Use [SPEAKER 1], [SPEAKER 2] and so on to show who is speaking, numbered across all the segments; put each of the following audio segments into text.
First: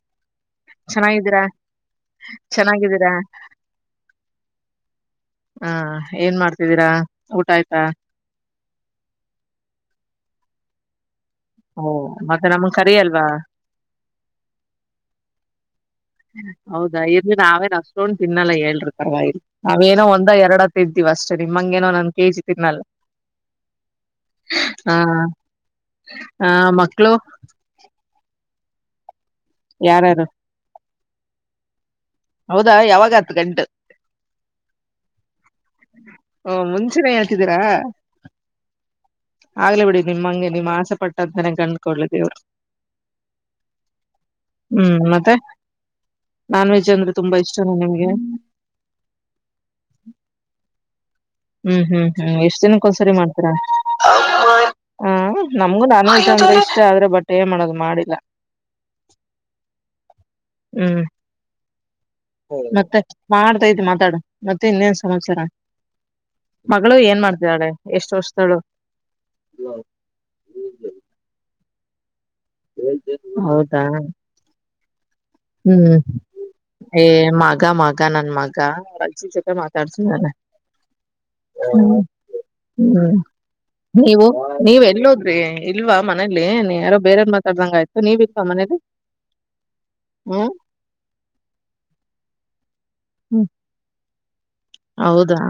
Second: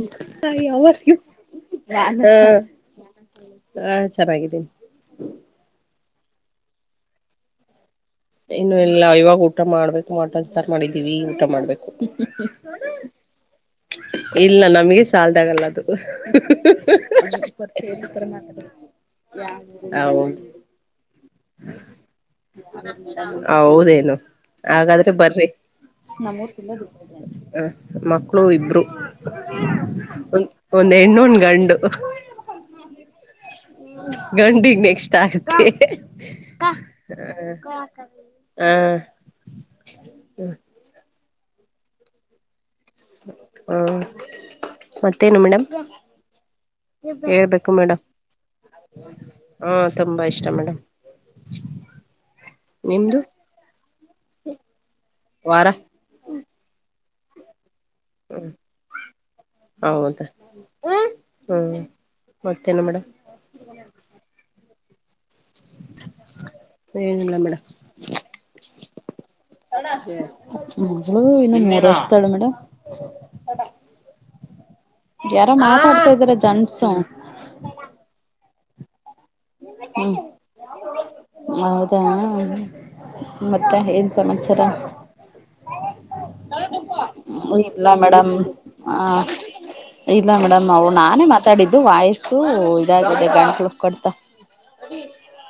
[SPEAKER 1] ಹ ಅವ
[SPEAKER 2] ಚೆನ್ನಾಗಿದ್ದೀರಾ
[SPEAKER 1] [unintelligible] ಹಾ
[SPEAKER 2] ಚೆನ್ನಾಗಿದ್ದೀರಾ
[SPEAKER 1] ಹಾ ಚೆನ್ನಾಗಿದ್ದೀನಿ.
[SPEAKER 2] ಹಾ ಏನ್ ಮಾಡ್ತಿದ್ದೀರಾ ಊಟ ಆಯ್ತಾ.
[SPEAKER 1] ಇನ್ನು ಎಲ್ಲ ಇವಾಗ ಊಟ ಮಾಡ್ಬೇಕು ಮಟನ್ ಸಾರ್ ಮಾಡಿದೀವಿ. ಊಟ
[SPEAKER 2] ಓ
[SPEAKER 1] ಮಾಡ್ಬೇಕು
[SPEAKER 2] ಮತ್ತೆ ನಮಗ್ ಕರಿ ಅಲ್ವಾ
[SPEAKER 1] ಇಲ್ಲ ನಮ್ಗೆ ಸಾಲದಾಗಲ್ಲ ಅದು.
[SPEAKER 2] ಹೌದಾ ಇಲ್ಲಿ ನಾವೇನ್ ಅಷ್ಟೊಂದು ತಿನ್ನಲ್ಲ ಹೇಳ್ರಿ ಪರ್ವಾಗಿಲ್ಲ ನಾವೇನೋ ಒಂದ
[SPEAKER 1] ಹೌದು
[SPEAKER 2] ಎರಡ ತಿಂತೀವಿ. ಅಷ್ಟೇ ನಿಮ್ಮಂಗನೋ ನಾ ಒಂದ ಕೆಜಿ ತಿನ್ನಲ್ಲ.
[SPEAKER 1] ಹೌದೇನು
[SPEAKER 2] ಹ
[SPEAKER 1] ಹಾಗಾದ್ರೆ ಬರ್ರಿ.
[SPEAKER 2] ಆ ಮಕ್ಳು
[SPEAKER 1] [unintelligible] ಮಕ್ಳು ಇಬ್ರು.
[SPEAKER 2] ಯಾರಾರು.
[SPEAKER 1] ನೇಣ್ಣೊನ್ ಗಂಡು.
[SPEAKER 2] ಹೌದಾ ಯಾವಾಗ ಹತ್ತು ಆತ ಗಂಟ.
[SPEAKER 1] ಗಂಡಿ ಈಗ ನೆಕ್ಸ್ಟ್ ಆಗ
[SPEAKER 2] ಹ್ಮ
[SPEAKER 1] ಹ
[SPEAKER 2] ಮುಂಚೆನೆ ಹೇಳ್ತಿದ್ದೀರಾ
[SPEAKER 1] ಹ.
[SPEAKER 2] ಆಗ್ಲಿ ಬಿಡಿ ನಿಮ್ಮ ಹಂಗೆ ನಿಮ್ ಆಸೆ ಪಟ್ಟಂತನೆ ಕಂಡ್ಕೊಡ್ಲಿ ದೇವ್ರು.
[SPEAKER 1] ಹ್ಮ ಮತ್ತೇನು ಮೇಡಮ್.
[SPEAKER 2] ನಾನು ನಿಜವಾಗ್ಲೂ ತುಂಬಾ ಇಷ್ಟ
[SPEAKER 1] ಹೇಳ್ಬೇಕು ಮೇಡಮ್
[SPEAKER 2] ನಿಮಗೆ
[SPEAKER 1] ಹಾ ತುಂಬಾ ಇಷ್ಟ ಮೇಡಮ್
[SPEAKER 2] ಹ್ಮ್ ಹ್ಮ್ ಹ್ಮ್ ಎಷ್ಟ ದಿನಕ್ಕ ಒಂದ್ಸರಿ
[SPEAKER 1] ನಿಮ್ದು
[SPEAKER 2] ಮಾಡ್ತೀರಾ. ಹ್ಮ್
[SPEAKER 1] ವಾರ
[SPEAKER 2] ನಮ್ಗೂ ನಾನ್ ವೆಜ್ ಅಂದ್ರೆ ಇಷ್ಟ ಆದ್ರೆ ಬಟ್ ಏನ್ ಮಾಡೋದು- ಮಾಡಿಲ್ಲ
[SPEAKER 1] ಹ್ಮ್ ಹೌದ ಹ್ಮ್. ಮತ್ತೇನ
[SPEAKER 2] ಮತ್ತೆ
[SPEAKER 1] ಮೇಡಮ್
[SPEAKER 2] ಮಾಡತೈತ್ ಮಾತಾಡ ಮತ್ತೆ ಇನ್ನೇನ್ ಸಮಾಚಾರ. ಮಗಳು ಏನ್ ಮಾಡ್ತಿದಾರೆ ಎಷ್ಟು ವರ್ಷದವಳು.
[SPEAKER 1] ಮೊದಲು ಇನ್ನೊಮ್ಮೆ -
[SPEAKER 2] ಹೌದಾ.
[SPEAKER 1] ಯಾರೋ
[SPEAKER 2] ಹ್ಮ್
[SPEAKER 1] ಮಾತಾಡ್ತಾ ಇದಾರೆ ಜನ್ಸು
[SPEAKER 2] ಏ ಮಗ ಮಗ ನನ್ ಮಗ. [inaudible]
[SPEAKER 1] ಹ್ಮ್
[SPEAKER 2] ಮಾತಾಡಿಸಿದ್ದಾನೆ. ಹ್ಮ್
[SPEAKER 1] ಹೌದಾ
[SPEAKER 2] ಹ್ಮ್
[SPEAKER 1] ಮತ್ತೆ ಏನ್
[SPEAKER 2] ನೀವು
[SPEAKER 1] ಸಮಾಚಾರ
[SPEAKER 2] ನೀವ ಎಲ್ಲಿಹೋದ್ರಿ ಇಲ್ವಾ ಮನೇ ಯಲ್ಲಿ ನೀ ಯಾರೋ ಬೇರೆನ್ ಮಾತಾಡ್ದಂಗ
[SPEAKER 1] ಇಲ್ಲ
[SPEAKER 2] ಆಯ್ತು ನೀ
[SPEAKER 1] ಮೇಡಮ್
[SPEAKER 2] ಇತ್ತುವಾ ಮನೇಲಿ-
[SPEAKER 1] ಆ ಇಲ್ಲ
[SPEAKER 2] ಹ್ಮ್
[SPEAKER 1] ಮೇಡಮ್ ಅವು ನಾನೇ ಮಾತಾಡಿದ್ದು ವಾಯ್ಸು ಇದಾಗಿದೆ
[SPEAKER 2] ಹ್ಮ್
[SPEAKER 1] ಗಂಟ್ಲು ಕಡ್ತ -
[SPEAKER 2] ಹೌದಾ.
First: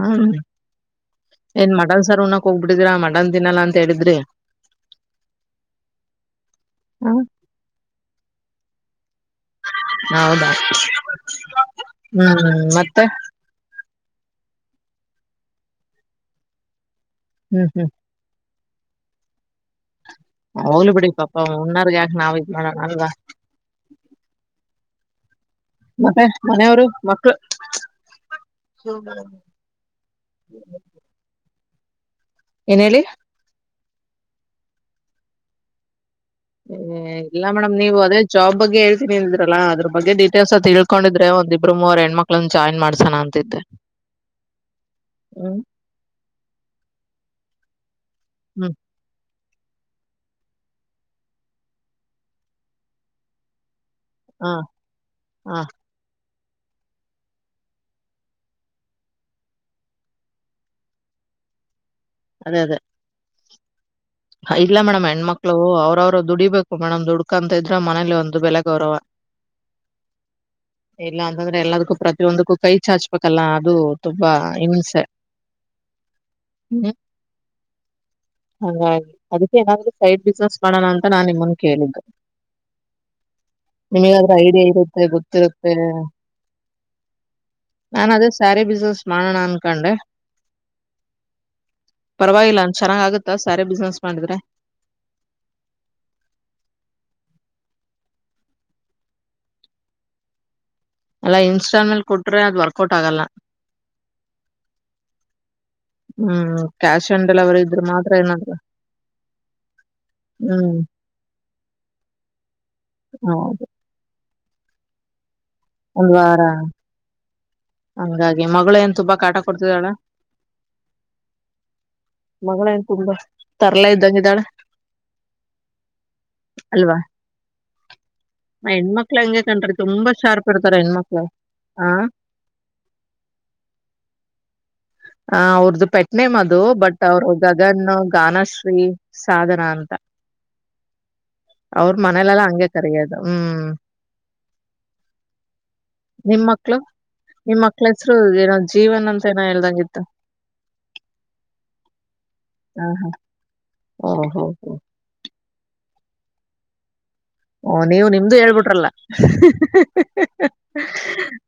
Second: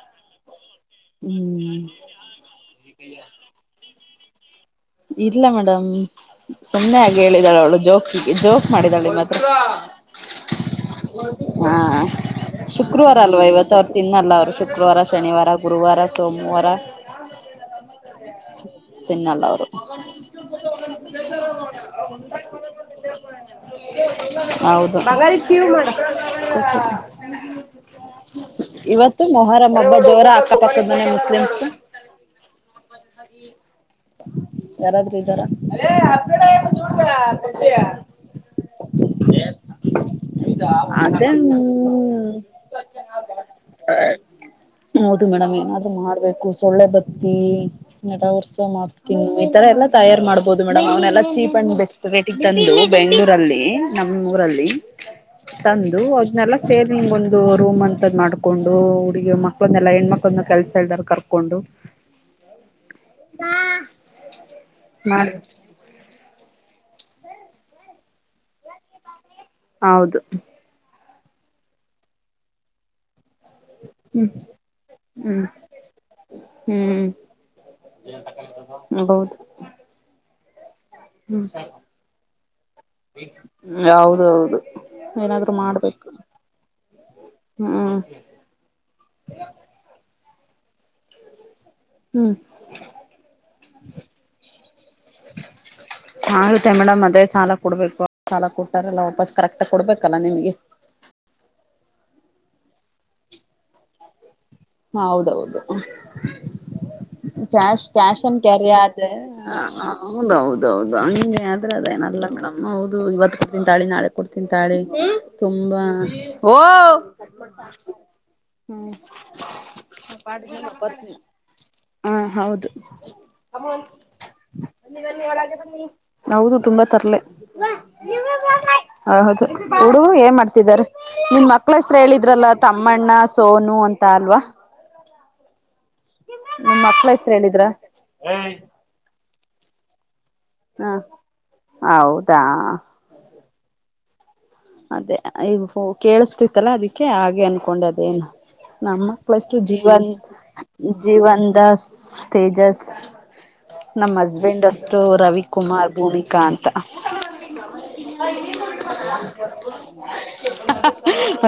[SPEAKER 2] ಏನ್
[SPEAKER 1] ಹ್ಮ್
[SPEAKER 2] ಮಟನ್ ಸಾರ್ ಉಣ್ಣಾಕ ಹೋಗ್ಬಿಟ್ಟಿದ್ರ ಮಟನ್ ತಿನ್ನಲ್ಲ ಅಂತ ಹೇಳಿದ್ರಿ.
[SPEAKER 1] ಇಲ್ಲ ಮೇಡಂ ಸುಮ್ಮನೆ ಹಾಗೆ ಹೇಳಿದಾಳ ಅವಳು ಜೋಕಿಗೆ ಜೋಕ್ ಮಾಡಿದಾಳೆ ಮತ್ತೆ.
[SPEAKER 2] ಹೌದಾ
[SPEAKER 1] ಹಾ
[SPEAKER 2] ಹ್ಮ್ ಮತ್ತೆ
[SPEAKER 1] ಶುಕ್ರವಾರ ಅಲ್ವಾ ಇವತ್ತು - ತಿನ್ನಲ್ಲ ಅವರು ಶುಕ್ರವಾರ ಶನಿವಾರ ಗುರುವಾರ ಸೋಮವಾರ.
[SPEAKER 2] ಹ್ಮ್ ಹ್ಮ್.
[SPEAKER 1] ತಿನ್ನಲ್ಲ ಅವರು.
[SPEAKER 2] ಹೋಗ್ಲಿ ಬಿಡಿ ಪಾಪ ಉಣ್ಣಾವರಿಗೆ ಯಾಕ ನಾವು ಇದ ಮಾಡೋಣ ಅಲ್ವಾ?
[SPEAKER 1] [inaudible] ಮೇಡಂ.
[SPEAKER 2] ಮತ್ತೆ ಮನೆಯವರು ಮಕ್ಳು
[SPEAKER 1] ಇವತ್ತು ಮೊಹರಂ ಹಬ್ಬ ಜೋರ ಅಕ್ಕಪಕ್ಕದ ಮನೆ ಮುಸ್ಲಿಂಸು.
[SPEAKER 2] ಏನ ಹೇಳಿ.
[SPEAKER 1] ಯಾರಾದ್ರೂ ಇದ್ದಾರ..
[SPEAKER 2] ಹ ಇಲ್ಲ ಮೇಡಮ್ ನೀವು ಅದೇ ಜಾಬ್ ಬಗ್ಗೆ ಹೇಳ್ತೀನಿದ್ರಲ್ಲಾ ಅದ್ರ ಬಗ್ಗೆ ಡೀಟೇಲ್ಸ್ ಅ
[SPEAKER 1] ಅದೇ
[SPEAKER 2] ತಿಳ್ಕೊಂಡಿದ್ರೆ.. ಒಂದ ಇಬ್ರು ಮೂವರು ಹೆಣ್ಮಕ್ಳನ್ನ
[SPEAKER 1] ಹ್ಮ್
[SPEAKER 2] ಜಾಯ್ನ್ ಮಾಡ್ಸಣ ಅಂತಿದ್ದೆ..
[SPEAKER 1] ಹೌದು ಮೇಡಮ್
[SPEAKER 2] ಹ್ಮ್
[SPEAKER 1] ಏನಾದ್ರು ಮಾಡ್ಬೇಕು ಸೊಳ್ಳೆ ಬತ್ತಿ ನಟ ಉತ್ಸವ
[SPEAKER 2] ಹ್ಮ್
[SPEAKER 1] ಮಾಡ್.. ಈ ತರ ಎಲ್ಲ ತಯಾರಾರ್ ಮಾಡ್ಬಹುದು ಮೇಡಮ್ ಅವನ್ನಲ್ಲಾ ಚೀಪ್ ಅಂಡ್ ಬೆಸ್ಟ್ ರೇಟ ತಂದು ಬೆಂಗ್ಳೂರಲ್ಲಿ.. ನಮ್ಮ
[SPEAKER 2] ಹ
[SPEAKER 1] ಊರಲ್ಲಿ
[SPEAKER 2] ಹ
[SPEAKER 1] ತಂದು.. ಎಲ್ಲಾ ಸೇರಿಲಿಂಗ ಒಂದು ರೂಮ್ ಅಂತದ್ ಮಾಡ್ಕೊಂಡು ಹುಡುಗ ಮಳೊಂದೆಲ್ಲ ಹೆಣ್ಣ್ಮಕ್ಳಂದ ಕೆಲಸ ಎಲ್ದ ಕರ್ಕೊಂಡು.. ಕೊಂಡು..
[SPEAKER 2] ಅದೇ ಅದೇ.
[SPEAKER 1] ಹಾ..
[SPEAKER 2] ಇಲ್ಲ ಮೇಡಮ್ ಹೆಣ್ಮಕ್ಳು ಅವ್ರವ್ರು ದುಡಿಬೇಕು.. ಒ ಮೇಣಮ್ ದುುಡ್ಕ ಅಂತ ಇದ್ರೆ ಮನೇಲಿ ಒಂದು ಬೆಲೆ ಗೌರವ..
[SPEAKER 1] ಹೌದು..
[SPEAKER 2] ಇಲ್ಲಾಂತಂದ್ರೆ ಎಲ್ಲದಕ್ಕೂ ಪ್ರತಿಯೊಂದಕ್ಕೂ ಕೈ ಚಾಚ್.. ಇಪಕಲ್ಲ ಅದು ತುಂಬಾ
[SPEAKER 1] ಹ್ಮ್
[SPEAKER 2] ಹಿಂಸೆ.
[SPEAKER 1] ಹ್ಮ್
[SPEAKER 2] ಹ್ಮ
[SPEAKER 1] ಹ್ಮ್
[SPEAKER 2] ಹಾಗ
[SPEAKER 1] ಹೌದು
[SPEAKER 2] ಅದಕ್ಕೆನ ಸೈಡ್ಸಿನಸ್.. ಮಾಡೋಣ ಅಂತ ನಾನನ್ ನಿಮ್ಮನ್ ಕೇಳಿದ್ದು.. ನಿಮಗಾದ್ರೆ
[SPEAKER 1] ಹೌದೌದು
[SPEAKER 2] ಐಡಿಯಾ ಇರುತ್ತೆ
[SPEAKER 1] ಏನಾದ್ರು
[SPEAKER 2] ಗೊತ್ತಿರುತ್ತೆ..
[SPEAKER 1] ಮಾಡ್ಬೇಕು ಹ್ಮ್
[SPEAKER 2] ನಾನ್ ಅದೇ ಸ್ಯಾರಿ ಬಿಸ್ನೆಸ್ ಮಾಡೋಣ ಅನ್ಕೊಂಡೆ..
[SPEAKER 1] ಹ್ಮ್
[SPEAKER 2] ಪರವಾಗಿಲ್ಲ ಚೆನ್ನಾಗ್ ಆಗುತ್ತಾ ಸ್ಯ ಬಿಸ್ನೆಸ್.. ಮಾಡಿದ್ರೆ
[SPEAKER 1] ಆಗುತ್ತೆ ಮೇಡಮ್ ಅದೇ ಸಾಲ ಕೊಡ್ಬೇಕು.. ಸಾಲ ಕೊಟ್ಟಾರಲ್ಲ ವಾಪಸ್ ಕರೆಕ್ಟ್ ಕೊಡ್ಬೇಕಲ್ಲ ನಿಮ್ಗೆ..
[SPEAKER 2] ಅಲ್ಲ ಇನ್ಸ್ಟಾಲ್ಮೆಂಟ್ ಕೊಟ್ರೆ ಅದು ವರ್ಕೌಟ್ ಆಗಲ್ಲ..
[SPEAKER 1] ಹ ಹೌದೌದು..
[SPEAKER 2] ಹ್ಮ್ ಕ್ಯಾಶ್ ಆನ್ ಡೆಲಿವರಿ ಇದ್ರೆ
[SPEAKER 1] ಕ್ಯಾಶ್
[SPEAKER 2] ಮಾತ್ರ
[SPEAKER 1] ಕ್ಯಾಶ್ ಅನ್
[SPEAKER 2] ಏನಾದ್ರು
[SPEAKER 1] ಕ್ಯರಿ ಆ
[SPEAKER 2] ಹ್ಮ್
[SPEAKER 1] ಹೌದೌದೌದು.. ಅ್ರದೇನಲ್ಲ ಮೇಡಮ್ ನ ಹೌದು ಇವತ್ತು
[SPEAKER 2] ಹೌದು
[SPEAKER 1] ಕೊಡ್ತನ್ ತಾಳಿ ನಾಳೆ ಕು ಕೊಡ್ತಿನ್ ತಾಳಿ.. ತುಂಬಾ
[SPEAKER 2] ಒಂದ್ ವಾರ
[SPEAKER 1] ಓ..
[SPEAKER 2] ಹಂಗಾಗಿ ಮಗಳು
[SPEAKER 1] ಹ್ಮ್
[SPEAKER 2] ಏನ್ ತುಂಬಾ.. ಕೊಡ್ತಿದಾಳ
[SPEAKER 1] ಹ ಪಾಡು ಪತ್ನಿ.. ಹಾ ಹೌದು
[SPEAKER 2] ಮಗಳೇನ್ ತುಂಬಾ ತರ್ಲಾ ಇದ್ದಂಗಿದ್ದಾಳೆ
[SPEAKER 1] ಹೌ.. ತುಂಬಾ
[SPEAKER 2] ಅಲ್ವಾ
[SPEAKER 1] ತರ್
[SPEAKER 2] ಹೆಣ್ಮಕ್ಳು
[SPEAKER 1] ಹೌದು
[SPEAKER 2] ಹಂಗೆ ಕಣ್ರಿ ತುಂಬಾ
[SPEAKER 1] ಹುಡುಗ ಏನ್
[SPEAKER 2] ಶಾರ್ಪ್ ಇರ್ತಾರೆ
[SPEAKER 1] ಮಾಡ್ತಿದ್ದಾರೆ
[SPEAKER 2] ಹೆಣ್ಮಕ್ಳು
[SPEAKER 1] ನಿ ಮ.. ಮಳ
[SPEAKER 2] ಆ
[SPEAKER 1] ಹೆಸತ್ರ ಹೇಳಿದ್ರಲ್ಲ ತಮ್ಮಣ್ಣ ಸೋನು ಅಂತ ಅಲ್ವಾ..
[SPEAKER 2] ಆ ಅವ್ರ್ದು ಪೆಟ್ನೆ ಮದು
[SPEAKER 1] ನಿಮ್
[SPEAKER 2] ಬಟ್
[SPEAKER 1] ಮಕ್ಳ
[SPEAKER 2] ಅವ್ರ
[SPEAKER 1] ಹೆಸ್ರು ಹೇಳಿದ್ರ
[SPEAKER 2] ಗಗನ್ ಗಾನಶ್ರೀ.. ಸಾಧನ ಅಂತ..
[SPEAKER 1] ಹ
[SPEAKER 2] ಅವ್ರ
[SPEAKER 1] ಹೌದಾ
[SPEAKER 2] ಮನೇಲೆಲ್ಲ ಹಂಗೆ ಕರಿಯೋದು ಹ್ಮ್..
[SPEAKER 1] ಅದೇ ಈ
[SPEAKER 2] ನಿಮ್
[SPEAKER 1] ಕೇಳಿಸತಿತ್ತಲ್ಲಾ
[SPEAKER 2] ಮಕ್ಳು
[SPEAKER 1] ಅದಕ್ಕೆ ಹಾಗೆ
[SPEAKER 2] ನಿಮ್ ಮಕ್ಳ ಹೆಸರು
[SPEAKER 1] ಅನ್ಕೊಂಡೆದೇನು
[SPEAKER 2] ಏನೋ
[SPEAKER 1] ನಮ್ಮ
[SPEAKER 2] ಜೀವನ್ ಅಂತ ಏನೋ
[SPEAKER 1] ಮಕ್ಕಳಷ್ಟು ಜೀವ..
[SPEAKER 2] ಹೇಳ್ದಂಗಿತ್ತು
[SPEAKER 1] ಜೀವನ್ ದಾಸ್ ತೇಜಸ್..
[SPEAKER 2] ಹ ಓ
[SPEAKER 1] ನಮ್
[SPEAKER 2] ಹೋ
[SPEAKER 1] ಹಸ್ಬೆಂಡ್
[SPEAKER 2] ಹೋ
[SPEAKER 1] ಅಷ್ಟು ರವಿಕುಮಾರ್ ಭೂಮಿಕಾ ಅಂತ..
[SPEAKER 2] ಓ ನೀವು ನಿಮ್ದು ಹೇಳ್ಬಿಟ್ರಲ್ಲ..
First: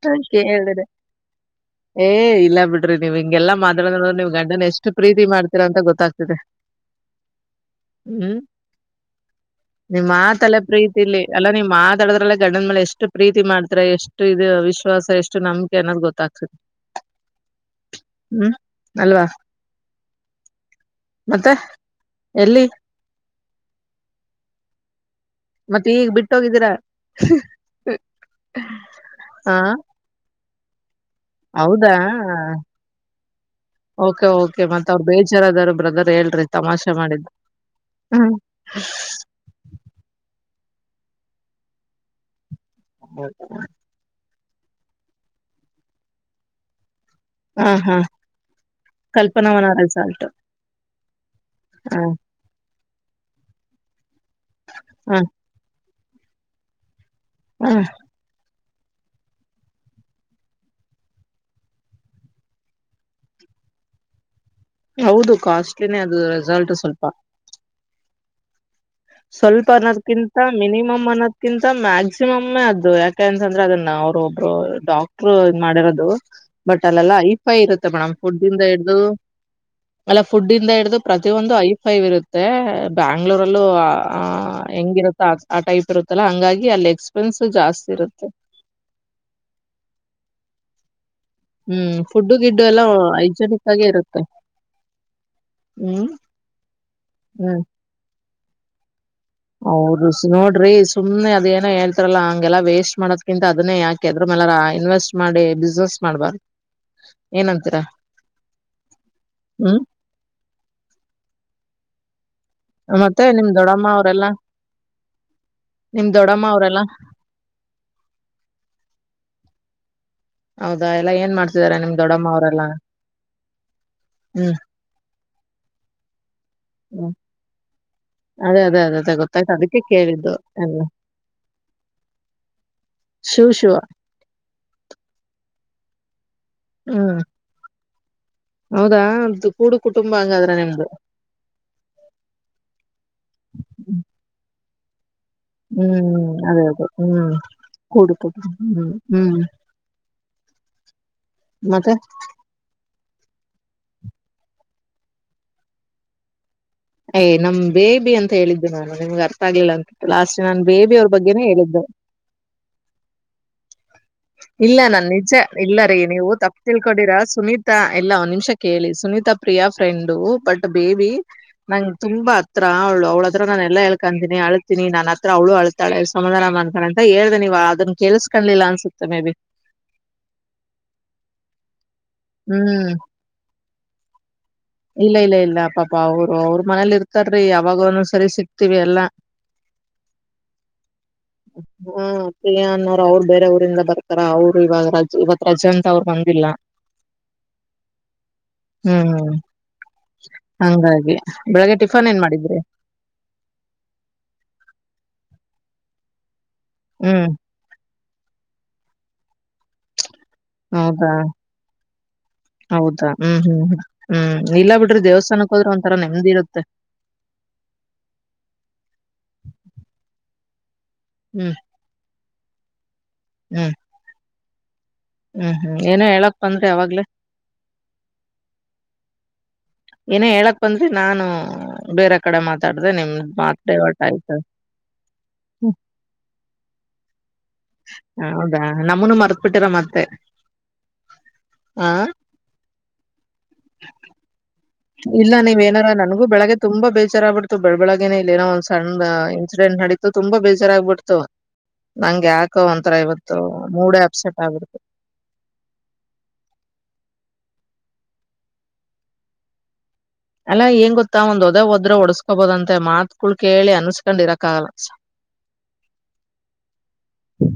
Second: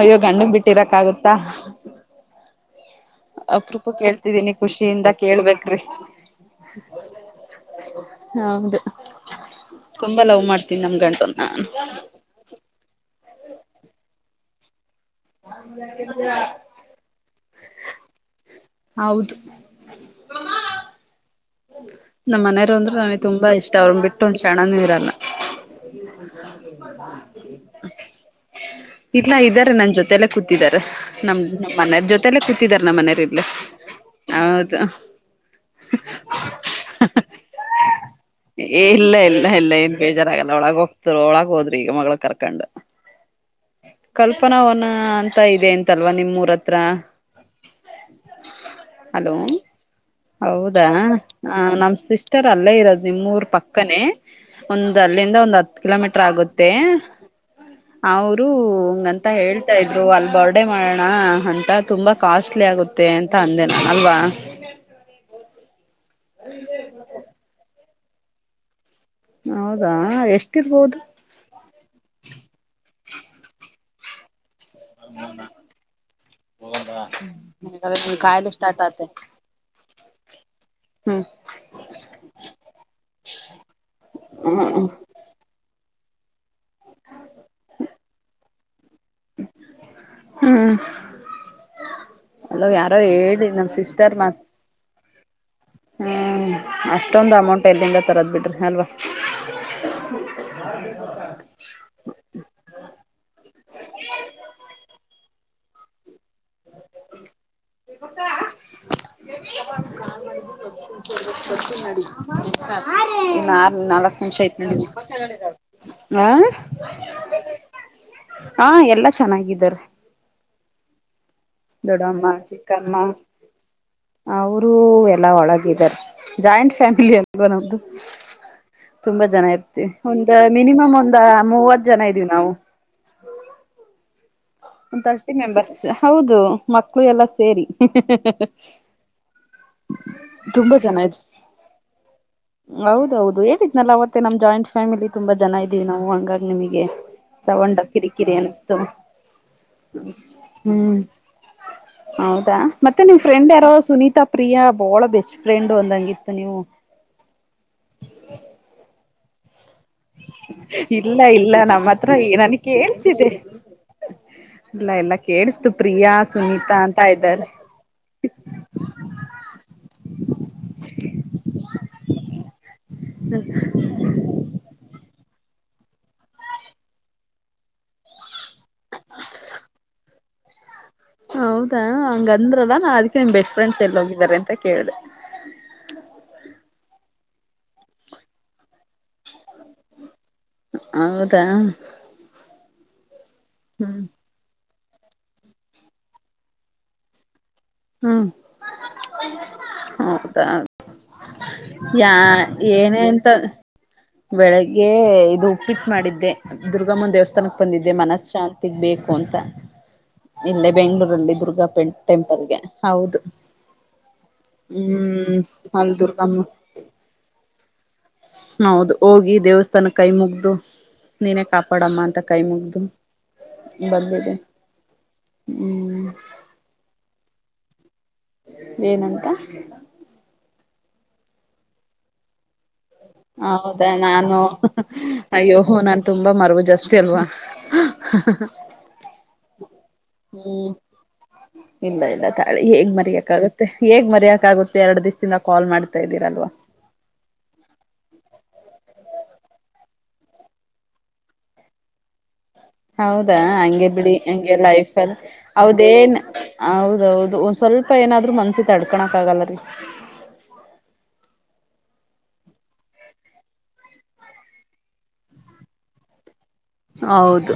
[SPEAKER 1] ಅಯ್ಯೋ ಗಂಡನ್
[SPEAKER 2] ಹಿದ್ರೆ
[SPEAKER 1] ಬಿಟ್ಟಿರಕ್ ಆಗುತ್ತಾ
[SPEAKER 2] ಏ ಇಲ್ಲ ಬಿಟ್ಟ.. [inaudible] ನೋಡ್ರಿ ನೀವ್ ಹಿಂಗೆಲ್ಲಾ
[SPEAKER 1] ಅಪರೂಪ
[SPEAKER 2] ಮಾದಡ ನೋಡ ನೀವ್
[SPEAKER 1] ಕೇಳ್ತಿದ್ದೀನಿ
[SPEAKER 2] ಗಂಡನ್ ಎಷ್ಟು
[SPEAKER 1] ಖುಷಿಯಿಂದ
[SPEAKER 2] ಪ್ರೀತಿ ಮಾಡ್ತೀರಾ
[SPEAKER 1] ಕೇಳ್ಬೇಕ್ರಿ
[SPEAKER 2] ಅಂತ ಗೊತ್ತಾಗ್ತಿದೆ... [inaudible] ಹ್ಮ್
[SPEAKER 1] ಹೌದು
[SPEAKER 2] ನಿಮ್ಮ
[SPEAKER 1] ತುಂಬಾ ಲವ್
[SPEAKER 2] ಮಾತಲ್ಲ.. [inaudible]
[SPEAKER 1] ಮಾಡ್ತೀನಿ ನಮ್
[SPEAKER 2] ಪ್ರೀತಿ ಇಲ್ಲಿ
[SPEAKER 1] ಗಂಟನ್
[SPEAKER 2] ಅಲ್ಲಾ
[SPEAKER 1] ನಾನು
[SPEAKER 2] ನೀವು ಮಾತಾಡದ್ರಲ್ಲ ಗಂಡದ ಮಳೆ ಎಷ್ಟು ಪ್ರೀತಿ ಮಾಡ್ತಾರೆ ಎಷ್ಟು ಇದುಶ.. [inaudible] ವಿಶ್ವಾಸ ಎಷ್ಟು ನಮಿಕೆ ಏನಾದ್ ಗೊತ್ತಾಗ್ತದೆ ಹ್ಮ್.. [inaudible]
[SPEAKER 1] ಹೌದು.. [inaudible]
[SPEAKER 2] ಮತ್ತೆ
[SPEAKER 1] ನಮ್ಮ್
[SPEAKER 2] ಎಲ್ಲಿ
[SPEAKER 1] ಮನೆಯರು ಅಂದ್ರರು ನನಗೆ ತುಂಬಾ ಇಷ್ಟ ಅವ್ರನ್ನ ಬಿಟ್ಟು ಒಂದ್ ಕ್ಣನೂ ಇರಲ್ಲ.. [inaudible]
[SPEAKER 2] ಮತ್ತೆ ಈಗ ಬಿಟ್ಟೋಗಿದ್ದೀರಾ
[SPEAKER 1] [inaudible] ಇಲ್ಲ
[SPEAKER 2] ಹ
[SPEAKER 1] ಇದ್ದಾರೆ ನನ್ ಜೊತೆಲ್ಲ ಕೂತಿದ್ದಾರೆ ನಮ್ ನಮ್ಮ್
[SPEAKER 2] ಹೌದಾ
[SPEAKER 1] ಮನ ಜೊತೆಲ್ಲೇ ಕೂತಿದ್ದಾರೆ ನಮ್ಮ್ ಮನೆಯ....
[SPEAKER 2] ಓಕೆ ಓಕೆ ಮತ್ತತ್ ಅವ್ರು ಬೇಜಾರದರು ಬ್ರದರ್ ಹೇಳ... ತಮಾಷೆ ಮಾಡಿದ್ದ ಹ್ಮ.. [inaudible]
[SPEAKER 1] ಎಲ್ಲ ಅವಳ ಒಕ್ತರು ಅವಳಾ ಕೋದರಿ ಮಗಳ ಕರ ಕು.. [inaudible]
[SPEAKER 2] ಹೌ [inaudible]
[SPEAKER 1] ಪಪ್ಪನ ಅವನ ಅಂತ ಇದೆ ಎಂತಲ್ವಾ ನಿಮ್ೂರ ಹತ್ರ.
[SPEAKER 2] ಹ ಹಾ
[SPEAKER 1] ಹಲೋ
[SPEAKER 2] ಕಲ್ಪನಾವನ ರೆಸಾರ್ಟ್
[SPEAKER 1] ಹೌದಾ. ಆ ನಮ್
[SPEAKER 2] ಹ
[SPEAKER 1] ಸಿಸ್ಟರ್ ಅಲ್ಲೇ ಇರೋದು ಇ ಮೂೂರ್ ಪಕ್ಕನೆೇ ಒಂದ್
[SPEAKER 2] ಹ
[SPEAKER 1] ಅಲ್ಲಿಂದ ಒಂದ್ ಹತ್ತು. ಕಿಲೋಮೀಟರ್ ಆಗುತ್ತೆ
[SPEAKER 2] ಹ
[SPEAKER 1] ಅವರು. ಹಂಗ ಅಂತ ಹೇಳ್ತಾ ಇದ್ರು ಅಲ್ಲಿ ಬರ್ಡೆ ಮಾಡೋಣ ಅಂತ ತುಂಬಾ ಕಾಸ್ಟ್ಲಿ ಆಗುತ್ತೆ ಅಂತ ಅಂದೇನ. ಅಲ್ವಾ.
[SPEAKER 2] ಹೌದು ಕಾಸ್ಟ್ಲಿನೇ ಅದು ರಿಸಲ್ಟ್ ಸ್ವಲ್ಪ [inaudible] ಸ್ವಲ್ಪ
[SPEAKER 1] ಹೌದಾ
[SPEAKER 2] ಅನ್ನದ್ಕಿಂತ
[SPEAKER 1] ಎಷ್ಟಿರ್ಬೋದು
[SPEAKER 2] ಮಿನಿಮಮ್ ಅನ್ನದ್ಕಿಂತ. ಮ್ಯಾಕ್ಸಿಮಮೇ ಅದು ಯಾಕೆ ಅಂತಂದ್ರೆದನ್ನ ಅವ್ರ ಒಬ್ರು. ಡಾಕ್ಟ್ರು ಇದ್ ಮಾಡಿರೋದು ಬಟ್ ಅಲ್ಲೆಲ್ಲಾ ಐ ಫೈ ಇರುತ್ತೆ ಮೇಡಮ್ ಫುಡ್
[SPEAKER 1] ಕಾಯಿಲೆ
[SPEAKER 2] ಇಂದ
[SPEAKER 1] ಸ್ಟಾರ್ಟ್
[SPEAKER 2] ಹಿಡ್ದು.
[SPEAKER 1] ಆತೆ
[SPEAKER 2] ಅಲ್ಲ ಫುಡ್ ಇಂದ ಹಿಡಿದು ಪ್ರತಿಯೊಂದು ಐಫೈವ್ ಇರುತ್ತೆ ಬೆಂಗಳೂರಲ್ಲೂ. ಆ
[SPEAKER 1] ಹ್ಮ್
[SPEAKER 2] ಹೆಂಗಿರುತ್ತ ಆ ಟೈಪ್ ಇರುತ್ತಲ್ಲ ಹಂಗಾಗಿ ಅಲ್ಲಿ ಎಕ್ಸ್ಪೆನ್ಸ್ ಜಾಸ್ತಿ ಇರುತ್ತೆ.
[SPEAKER 1] ಹ್ಮ್
[SPEAKER 2] ಹ್ಮ್ ಫುಡ್ಡು ಗಿಡ್ಡು
[SPEAKER 1] ಅಲ್ಲ
[SPEAKER 2] ಎಲ್ಲ
[SPEAKER 1] ಯಾರೋ ಹೇಳಿ
[SPEAKER 2] ಹೈಜೆನಿಕ್
[SPEAKER 1] ನಮ
[SPEAKER 2] ಆಗೇ
[SPEAKER 1] ಸಿಸ್ಟರ್
[SPEAKER 2] ಇರುತ್ತೆ
[SPEAKER 1] ಮಾತ್. ಹ್ಮ್ ಅಷ್ಟೊಂದ್ ಅಮೌಂಟ್ ಎಲ್ದಂದ ತರೋದ್ ಬಿಡ್ರಿ ಅಲ್ವಾ.
[SPEAKER 2] ಅವರು ನೋಡ್ರಿ ಸುಮ್ನೆ ಅದೇಏನ ಹೇಳ್ತಾರಲ್ಲಾ ಹಂಗೆಲ್ಲ ವೇಸ್ಟ್ ಮಾಡದಕಿಂತ ಅದನ್ನೇ ಯಾಕದ್ರ. ಇನ್ವೆಸ್ಟ್ ಮಾಡಿ ಬಿಸ್ನೆಸ್ ಮಾಡ್ಬಾರ. ಏನಂತೀರಾ ಹ್ಮ್. ಮತ್ತೆ ನಿಮ್
[SPEAKER 1] ನ
[SPEAKER 2] ದೊಡಮ್ಮ
[SPEAKER 1] ನಾಲ್ಕ್ು
[SPEAKER 2] ಅವ್ರೆಲ್ಲಾ
[SPEAKER 1] ನಿಮಿಷ ಐತ.
[SPEAKER 2] ನಿಮ್ ದೊಡ್ಡಮ್ಮ ಅವ್ರಲ್ಲ.
[SPEAKER 1] ಹಾ ಎಲ್ಲಾ ಚೆನ್ನಾಗಿದ್ದಾರೆ.
[SPEAKER 2] ಹೌದಾ ಎಲ್ಲ ಏನ್ ಮಾಡ್ತ.
[SPEAKER 1] ದೊಡಮ್ಮ ಚಿಕ್ಕಮ್ಮ
[SPEAKER 2] ಹ್ಮ್
[SPEAKER 1] ಅವರುೂ ಎಲ್ಲಾ ಒಳಗಾರ. ಜಾಯಿಂಟ್
[SPEAKER 2] ಹ್ಮ್
[SPEAKER 1] ಫ್ಯಾಮಿಲಿ ಅಲ್ವಾ ನಮ್ದು.
[SPEAKER 2] ಅದೇ ಅದೇ ಅದೇ ಅದೇ
[SPEAKER 1] ತುಂಬಾ ಜನ
[SPEAKER 2] ಗೊತ್ತಾಯ್ತು ಅದಕ್ಕೆ
[SPEAKER 1] ಇರ್ತಿವಿ ಒಂದ
[SPEAKER 2] ಕೇಳಿದ್ದು ಎಲ್ಲ
[SPEAKER 1] ಮಿನಿಮಮ್ ಒಂದ ಮೂವತ್ ಜನ ಇದೀವಿ ನಾವು.
[SPEAKER 2] ಶಿವ ಶಿವ.
[SPEAKER 1] ಒ ತರ್ಟಿ ಮೆಂಬರ್ಸ್ ಹೌದು ಮಕ್ಕಳು
[SPEAKER 2] ಹ್ಮ್
[SPEAKER 1] ಎಲ್ಲಾ ಸೇರಿ.
[SPEAKER 2] ಹೌದಾ ಅದು ಕೂಡು ಕುಟುಂಬ ಹಂಗಾದ್ರೆ
[SPEAKER 1] ತುಂಬಾ
[SPEAKER 2] ನಿಮ್ದು
[SPEAKER 1] ಚೆನ ಇದು. ಹೌದೌದು ಹೇಳಿದ್ನಲ್ಲ ಅವತ್ತೆ ನಮ ಜಾಯಿಂಟ್. ಫ್ಯಾಮಿಲಿ ತುಂಬಾ ಜನ ಇದ್ದೀವಿ ನಾವು
[SPEAKER 2] ಹ್ಮ್
[SPEAKER 1] ಹಂಗಾಗಿ್
[SPEAKER 2] ಅದೇ
[SPEAKER 1] ನಿಮಗೆ
[SPEAKER 2] ಅದೇ ಹ್ಮ್
[SPEAKER 1] ಸವೊಂಡ
[SPEAKER 2] ಕೂಡು
[SPEAKER 1] ಕಿರಿಕಿರಿ
[SPEAKER 2] ಕುಟುಂಬ
[SPEAKER 1] ಅನ್ನಿಸ್ತು.
[SPEAKER 2] ಹ್ಮ್ ಹ್ಮ್
[SPEAKER 1] ಹ್ಮ್.
[SPEAKER 2] ಮತ್ತೆ
[SPEAKER 1] ಹೌದಾ ಮತ್ತೆ ನಿಮ್ ಫ್ರೆಂಡ್ ಯಾರೋ ಸುನೀತಾ ಪ್ರಿಯಾ ಬಹಳ ಬೆಸ್ಟ್ ಫ್ರೆಂಡ್ ಒಂದಂಗಿತ್ತು ನೀವು.
[SPEAKER 2] ಏ್ಮ್ ಬೇಬಿ ಅಂತ ಹೇಳಿದ್ದು ನಾನು ನಿಮ್ಗೆ ಅರ್ಥ ಆಗ್ಲಿಲ್ಲ ಅಂತ. ಲಾಸ್ಟ್ ನಾನ್ ಬೇಬಿ ಅವ್ರ
[SPEAKER 1] ಇಲ್ಲ
[SPEAKER 2] ಬಗ್ಗೆನೆೇ
[SPEAKER 1] ಇಲ್ಲ
[SPEAKER 2] ಹೇಳಿದ್ದೆ.
[SPEAKER 1] ನಮ್ಮ ಹತ್ರ ನನ ಕೇಳ್ಸಿದೆ
[SPEAKER 2] ಇಲ್ಲ ನಾನ್ ನಿಜ
[SPEAKER 1] ಕೇಳಿಸ್ತು
[SPEAKER 2] ಇಲ್ಲ ರೀ
[SPEAKER 1] ಪ್ರಿಯಾ
[SPEAKER 2] ನೀವು ತಪ್ಪು
[SPEAKER 1] ಸುನೀತಾ ಅಂತ
[SPEAKER 2] ತಿಳ್ಕೊಂಡಿರ
[SPEAKER 1] ಇದ್ದಾರೆ
[SPEAKER 2] ಸುನೀತಾ ಎಲ್ಲ ಒಂದ್ ನಿಮಿಷ ಕೇಳಿ Sunita Priya. Friend but baby ನಂಗೆ ತುಂಬಾ ಹತ್ರ ಅವಳು ಅವ್ಳ ಹತ್ರ ನಾನ ಎಲ್ಲಾ ಹೇಳ್ಕೀನಿ. ನೀ ಅಳ್ತೀಿನಿ ನನ್ ಹತ್ರ ಅವಳು ಅಳ್ತಾಳ ಸಮಧಾನ ಅತಳ ಅಂತ ಹೇಳ್ದೆ ನೀವ್ ಅದನ್ ಕೆಲ್ಸ್ಕಾಣ್ಿಲ್ಲ ಅನ್ಸುತ್ತೆ ಮೇ ಬಿ. [inaudible] [unintelligible]
[SPEAKER 1] ಹೌದಾ ಹಂಗ ಅಂದ್ರಲ್ಲ
[SPEAKER 2] ಹ್ಮ್
[SPEAKER 1] ನಾ ಅದಕ್ಕೆ ನಿಮ್ ಬೆಸ್ಟ್ ಫ್ರೆಂಡ್ಸ್ ಎಲ್ಲಿ ಹೋಗಿದಿದ್ದಾರೆ ಅಂತ ಕೇಳ್ದೆ
[SPEAKER 2] ಇಲ್ಲ ಇಲ್ಲ ಇಲ್ಲ ಪಪಾ ಅವರು ಅವ್ರ ಮನೇಲಿ ಇರ್ತ. ತರಿ ಯಾವಾಗನು ಸರಿ ಸಿಕ್ತಿೀವಿ ಎಲ್ಲಾ.
[SPEAKER 1] ಹೌದಾ
[SPEAKER 2] ಹಾ ಕ ಯನ್ನ [unintelligible] ಅವ್ರು ಬೇರೆ ಊರಿಂದ
[SPEAKER 1] ಹ್ಮ್
[SPEAKER 2] ಬರ್ತಾರ ಅವ್ರು ಇವಾಗ ರಜ ಇವತ್ ರಜೆ ಅಂತ ಅವ್ರು ಬಂದಿಲ್ಲ.
[SPEAKER 1] ಹ್ಮ್
[SPEAKER 2] ಹ್ಮ್್ಮ.
[SPEAKER 1] ಹೌದಾ
[SPEAKER 2] ಬೆಳಗ್ಗೆ ಟಿಫನ್
[SPEAKER 1] ಯಾ
[SPEAKER 2] ಏನ್ ಮಾಡಿದ್ರಿ
[SPEAKER 1] ಏನಂತ. ಬೆಳಿಗ್ಗೆ ಇದು ಉಪ್ಪಿಟ್ಟು ಮಾಡಿದ್ದೆ ದುರ್ಗಮ್ಮನ
[SPEAKER 2] ಹ್ಮ್
[SPEAKER 1] ದೇವಸ್ಥಾನಕ್ ಬಂದಿದ್ದೆ ಮನಸ್. ಶಾಂತಿಗ್ ಬೇಕು ಅಂತ. ಇಲ್ಲೇ
[SPEAKER 2] ಹೌದಾ
[SPEAKER 1] ಬೆಂಗಳೂರಲ್ಲಿ ದುರ್ಗಾ ಪ ಟೆಂಪಲ್ಗೆ
[SPEAKER 2] ಹೌದಾ
[SPEAKER 1] ಹೌದು
[SPEAKER 2] ಹ್ಮ್ ಹ್ಮ್ ಹ್ಮ್ ಇಲ್ಲ ಬಿಡ್ರಿ
[SPEAKER 1] ಹ್ಮ್. ಹ್ಮ್
[SPEAKER 2] ದೇವಸ್ಥಾನಕ್ ಹೋದ್ರೆ ಒಂಥರ ನೆಮ್ಮದಿ
[SPEAKER 1] ಹಲ್ದುರ್ಗಮ್ಮ
[SPEAKER 2] [unintelligible]
[SPEAKER 1] ಹೌ ಹೌದು ಹೋಗಿ ದೇವಸ್ಥಾನ ಕೈ ಮುಗ್ದು ನೀನೇ
[SPEAKER 2] ಹ್ಮ್
[SPEAKER 1] ಕಾಪಾಡಮ್ಮ ಅಂತ ಕೈ ಮುಗ್ದು
[SPEAKER 2] ಹ್ಮ್
[SPEAKER 1] ಬರ್ಬೇಡಿ
[SPEAKER 2] ಹ್ಮ್ ಹ್ಮ್ ಏನ ಹೇಳಕ್ ಬಂದ್ರಿ ಯಾವಾಗ್ಲೇ
[SPEAKER 1] ಏನಂತ
[SPEAKER 2] ಏನೇ ಹೇಳಕ್ ಬಂದ್ರೆ ನಾನು ಬೇರೆ ಕಡೆ ಮಾತಾಡ
[SPEAKER 1] ಹೌದಾ ನಾನು ಅಯ್ಯೋೋ ನನ್ ತುಂಬಾ ಮರಬು ಜಾಸ್ತಿ ಅಲ್ವಾ.
[SPEAKER 2] ಹೌದಾ ನಮನು ಮರ್ತ್ಬಿಟ್ಟಿರ ಮತ್ತೆ.
[SPEAKER 1] ಹ್ಮ್
[SPEAKER 2] ಆ
[SPEAKER 1] ಇಲ್ಲ ಇಲ್ಲ ತಾಳಿ ಹೇಗ್ ಮರಯಕ್ಾಗುತ್ತೆ ಹೇಗ್ ಮರಯಕ ಆಾಗುತ್ತೆ.
[SPEAKER 2] ಇಲ್ಲ ನೀವ ಏನಾರ ನನ್ಗೂ ಬೆಳಗ್ಗೆ ತುಂಬಾ ಬೇಜಾರಗ್ ಬಿಿಡ್ತೀವಿ. ಬೆಳಳ್ ಬೆಳಗ್ಗೇನೆ ಇಲ್ಲ ಏನೋ ಒಂದ್ ಸಣ್ಣ್ ಇನ್ಸಿಡೆಂಟ್ ನಡೀತು ತುಂಬಾ ಬೇಜಾರಗ್ಬಿಡ್ತು ನಂ ಯಾಕೆ.
[SPEAKER 1] ಹೌದಾ ಹಂಗೆ ಬಿಡಿ ಹಂಗೆ
[SPEAKER 2] ಆಗ್ಬಿಡ್ತು
[SPEAKER 1] ಲೈಫಲ್ಲಿ ಹೌದೇನ್ ಹೌದೌದು ಸ್ವಲ್ಪ ಏನಾದರೂ ಮನ್ಸಿ ತಡ್ಕೊಳಕ್ಕ ಆಾಗಲ್ಲ ರೀ [inaudible]
[SPEAKER 2] ಅಲ್ಲಾ ಏಂಗ ಗೊತ್ತಾ ಒಂದ್ ಒದ ಒದ್ರೆ ಒಡಸ್ಕೊಬೋದಂತೆ ಮಾತ್ಕಳ್ ಕೇಳಿ ಅನ್ಸ್ಕೊಂಡ್ ಇರಕ್ ಆಗಲ್ಲ [unintelligible]
[SPEAKER 1] ಹೌದು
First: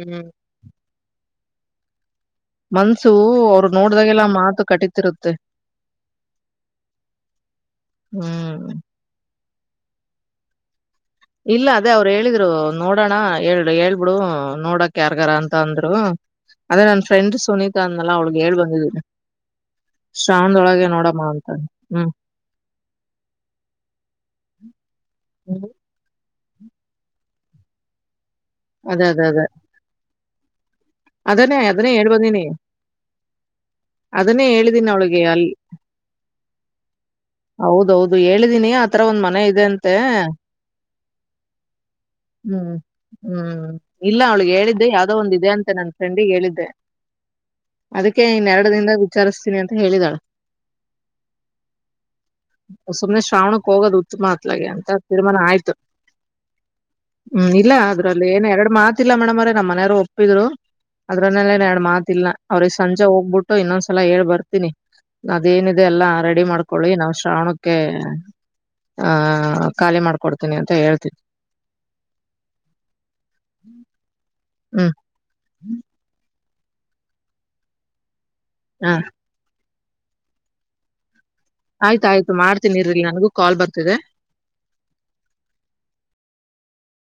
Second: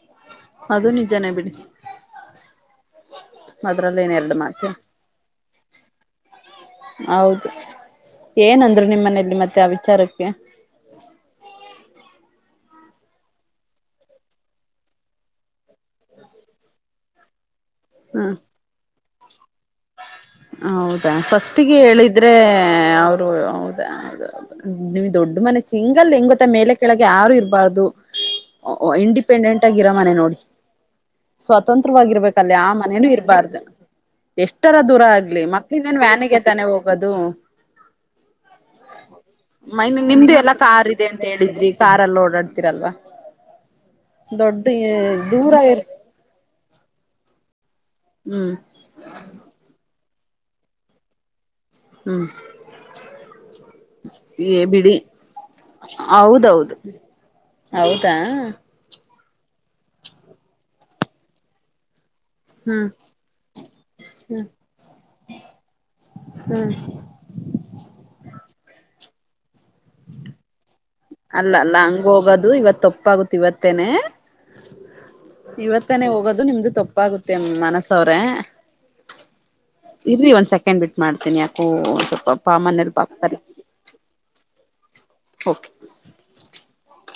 [SPEAKER 2] ಹ್ಮ್
[SPEAKER 1] ಅದು ನಿಜನ ಬಿಡ್ತ
[SPEAKER 2] ಮನ್ಸು ಅವ್ರು
[SPEAKER 1] ಅದ್ರಲ್ಲೇನ್
[SPEAKER 2] ನೋಡ್ದಾಗೆಲ್ಲ
[SPEAKER 1] ಎರಡು
[SPEAKER 2] ಮಾತು ಕಟ್ಟಿತಿರುತ್ತೆ
[SPEAKER 1] ಹೌದು
[SPEAKER 2] ಹ್ಮ್
[SPEAKER 1] ಏನಂದ್ರು ನಿಮ್ಮನೇೆಯಲ್ಲಿ ಮತ್ತೆ ಆ ವಿಚಾರಕ್ಕೆ
[SPEAKER 2] ಇಲ್ಲ ಅದೇ ಅವ್ರು ಹೇಳಿದ್ರು ನೋಡೋಣ ಹೇಳ ಹೇಳ್ಬಿಡು ನೋಡಕ ಯಾರ್ಗಾರ ಅಂತ ಅಂದ್ರು ಅದೇ ನನ್ ಫ್ರೆಂಡ್ ಸುನಿತಾ ಅನ್ನಲ್ಲ
[SPEAKER 1] ಹ್ಮ್
[SPEAKER 2] ಅವಳಗ್ ಹೇಳ್ ಬಂದಿದೀನಿ ಶ್ರಾವಣದೊಳಗೆ
[SPEAKER 1] ಹೌದಾ
[SPEAKER 2] ನೋಡಮ್ಮ ಅಂತ
[SPEAKER 1] ಫಸ್ಟ್ಿಗೆ
[SPEAKER 2] ಹ್ಮ್
[SPEAKER 1] ಹೇಳಿದ್ರೆ ಅವರು ಹೌದಾ್ದ. ದೊಡ್ಡು ಮನ ಸಿಂಗ್. ಈಗಲ್ ಹೆಂಗ ಗೊತ್ತ ಮೇಲೆ ಕೆಳಗೆ ಯಾರು ಇರಬಾರ್ದು
[SPEAKER 2] ಅದೇ ಅದೇ ಅದೇ
[SPEAKER 1] ಇಂಡಿಪೆಂಡೆಂಟ್ ಆಗಿ ಇರೋ ಮನೆ ನೋಡಿ.
[SPEAKER 2] ಅದನ್ನೇ ಅದನ್ನೇ ಹೇಳ್ ಬಂದಿನಿ
[SPEAKER 1] ಸ್ವತಂತ್ರವಾಗಿರ್ಬೇಕಲ್ಲೇ ಆ ಮನೇನುೂ ಇರಬಾರ್ದು
[SPEAKER 2] ಅದನ್ನೇ
[SPEAKER 1] ಎಷ್ಟರ
[SPEAKER 2] ಹೇಳಿದೀನಿ
[SPEAKER 1] ದೂರ.
[SPEAKER 2] ಅವಳಿಗೆ
[SPEAKER 1] ಆಲಿ
[SPEAKER 2] ಅಲ್ಲಿ
[SPEAKER 1] ಮಕ್ಳಿಂದೇನ್ ವ್ಯಾನಿಗೆ ತಾನೆ ಹೋಗೋದು.
[SPEAKER 2] ಹೌದೌದು ಹೇಳಿದೀನಿ ಆತರ ಒಂದ್ ಮನೆ ಇದೆ ಅಂತೆ
[SPEAKER 1] ಮೈನ್ ನಿಮ್ದು ಎಲ್ಲಾ ಕಾರ್ ಇದೆ ಅಂತ ಹೇಳಿದ್ರಿ ಕಾರಾರ್ಲ್ಲಿ ಓಡಾಡ್.
[SPEAKER 2] ಹ್ಮ್
[SPEAKER 1] ಹರಲ್ವ.
[SPEAKER 2] ಹ್ಮ್ ಇಲ್ಲ ಅವ್ಳಿಗೆ ಹೇಳಿದ್ದೆ ಯಾವವು್ದೋ ಒಂದು ಇದೆ
[SPEAKER 1] ದೂರ
[SPEAKER 2] ಅಂತೆ
[SPEAKER 1] ಇರ್
[SPEAKER 2] ನನ್ ಫ್ರೆಂಡ್. ಹೇಳಿದ್ದೆ ಅದಕ್ಕೆ
[SPEAKER 1] ಹ್ಮ್
[SPEAKER 2] ಇನ್ನೆರಡು ದಿಂದ ವಿಚಾರಿಸ್ತೀನಿ ಅಂತ ಹೇಳಿದಾಳೆ.
[SPEAKER 1] ಹ್ಮ್
[SPEAKER 2] ಸುಮ್ನೆ ಶ್ರಾವಣಕ್ಕೆ ಹೋಗೋದು ಉತ್ತಮ
[SPEAKER 1] ಏ
[SPEAKER 2] ಅತ್ಲಗೆ ಅಂತ
[SPEAKER 1] ಬಿಡಿ
[SPEAKER 2] ತೀರ್ಮಾನ ಆಯ್ತು
[SPEAKER 1] ಹೌದೌದು
[SPEAKER 2] ಹ್ಮ್ ಇಲ್ಲ
[SPEAKER 1] ಹೌದಾ
[SPEAKER 2] ಅದ್ರಲ್ಲಿ ಏನ್ ಎರಡು ಮಾತಿಲ್ಲ ಮೇಡಮ್ ಅವ್ರ ನಮ್ಮ ಮನೆಯಾರರು ಒಪ್ಪಿದ್ರು ಅದ್ರಲ್ಲ ಏನ್ ಎರಡು ಮಾತ್. ಲ್ಾ ಅವ್ರಿಗೆ
[SPEAKER 1] ಹ್ಮ್
[SPEAKER 2] ಸಂಜೆ ಹೋಗ್ಬಿಟ್ಟು ಇನ್ನೊಂದ್ಸಲ ಹೇಳ್ ಬರ್ತೀನಿ. ಅದೇನಿದೆ ಎಲ್ಲ ರೆಡಿ ಮಾಡ್ಕೊಳ್ಳಿ ನಾವ್ ಶ್ರಾವಣಕ್ಕೆ ಆಹ. ಖಿ ಮಾಡಕಡ್ತನಿ ಅಂತ.
[SPEAKER 1] ಅಲ್ಲ ಅಲ್ಲ ಹಂಗ ಹೋಗೋದು ಇವತ್ ತಪ್ಪಾಗುುತ್ತ ಇವತ್ತೇನೆ.
[SPEAKER 2] ಹ್ಮ್
[SPEAKER 1] ಇವತ್ತಾನೇ ಹೋಗೋದು ನಿಮ್ದು ತಪ್ಪಾಗುತ್ತೆ ಮನಸವ್ರೆ.
[SPEAKER 2] ಹ್ಮ.
[SPEAKER 1] ಇರಿ ಒಂದ್ ಸೆಕೆಂಡ್ ಬಿಟ್ಟ ಮಾಡ್ತೀನಿ ಯಾಕೋ
[SPEAKER 2] ಆಯ್ತ ಆಯ್ತು
[SPEAKER 1] ಸ್ವಲ್ಪ ಪ
[SPEAKER 2] ಮಾಡ್ತೀನಿ
[SPEAKER 1] ಮನಲ್
[SPEAKER 2] ಇರ್ರಿ ನನ್ಗೂ
[SPEAKER 1] ಬಾಕ್ತಾರಿ.
[SPEAKER 2] ಕಾಲ್ ಬರ್ತಿದೆ
[SPEAKER 1] ಕೆ. [inaudible]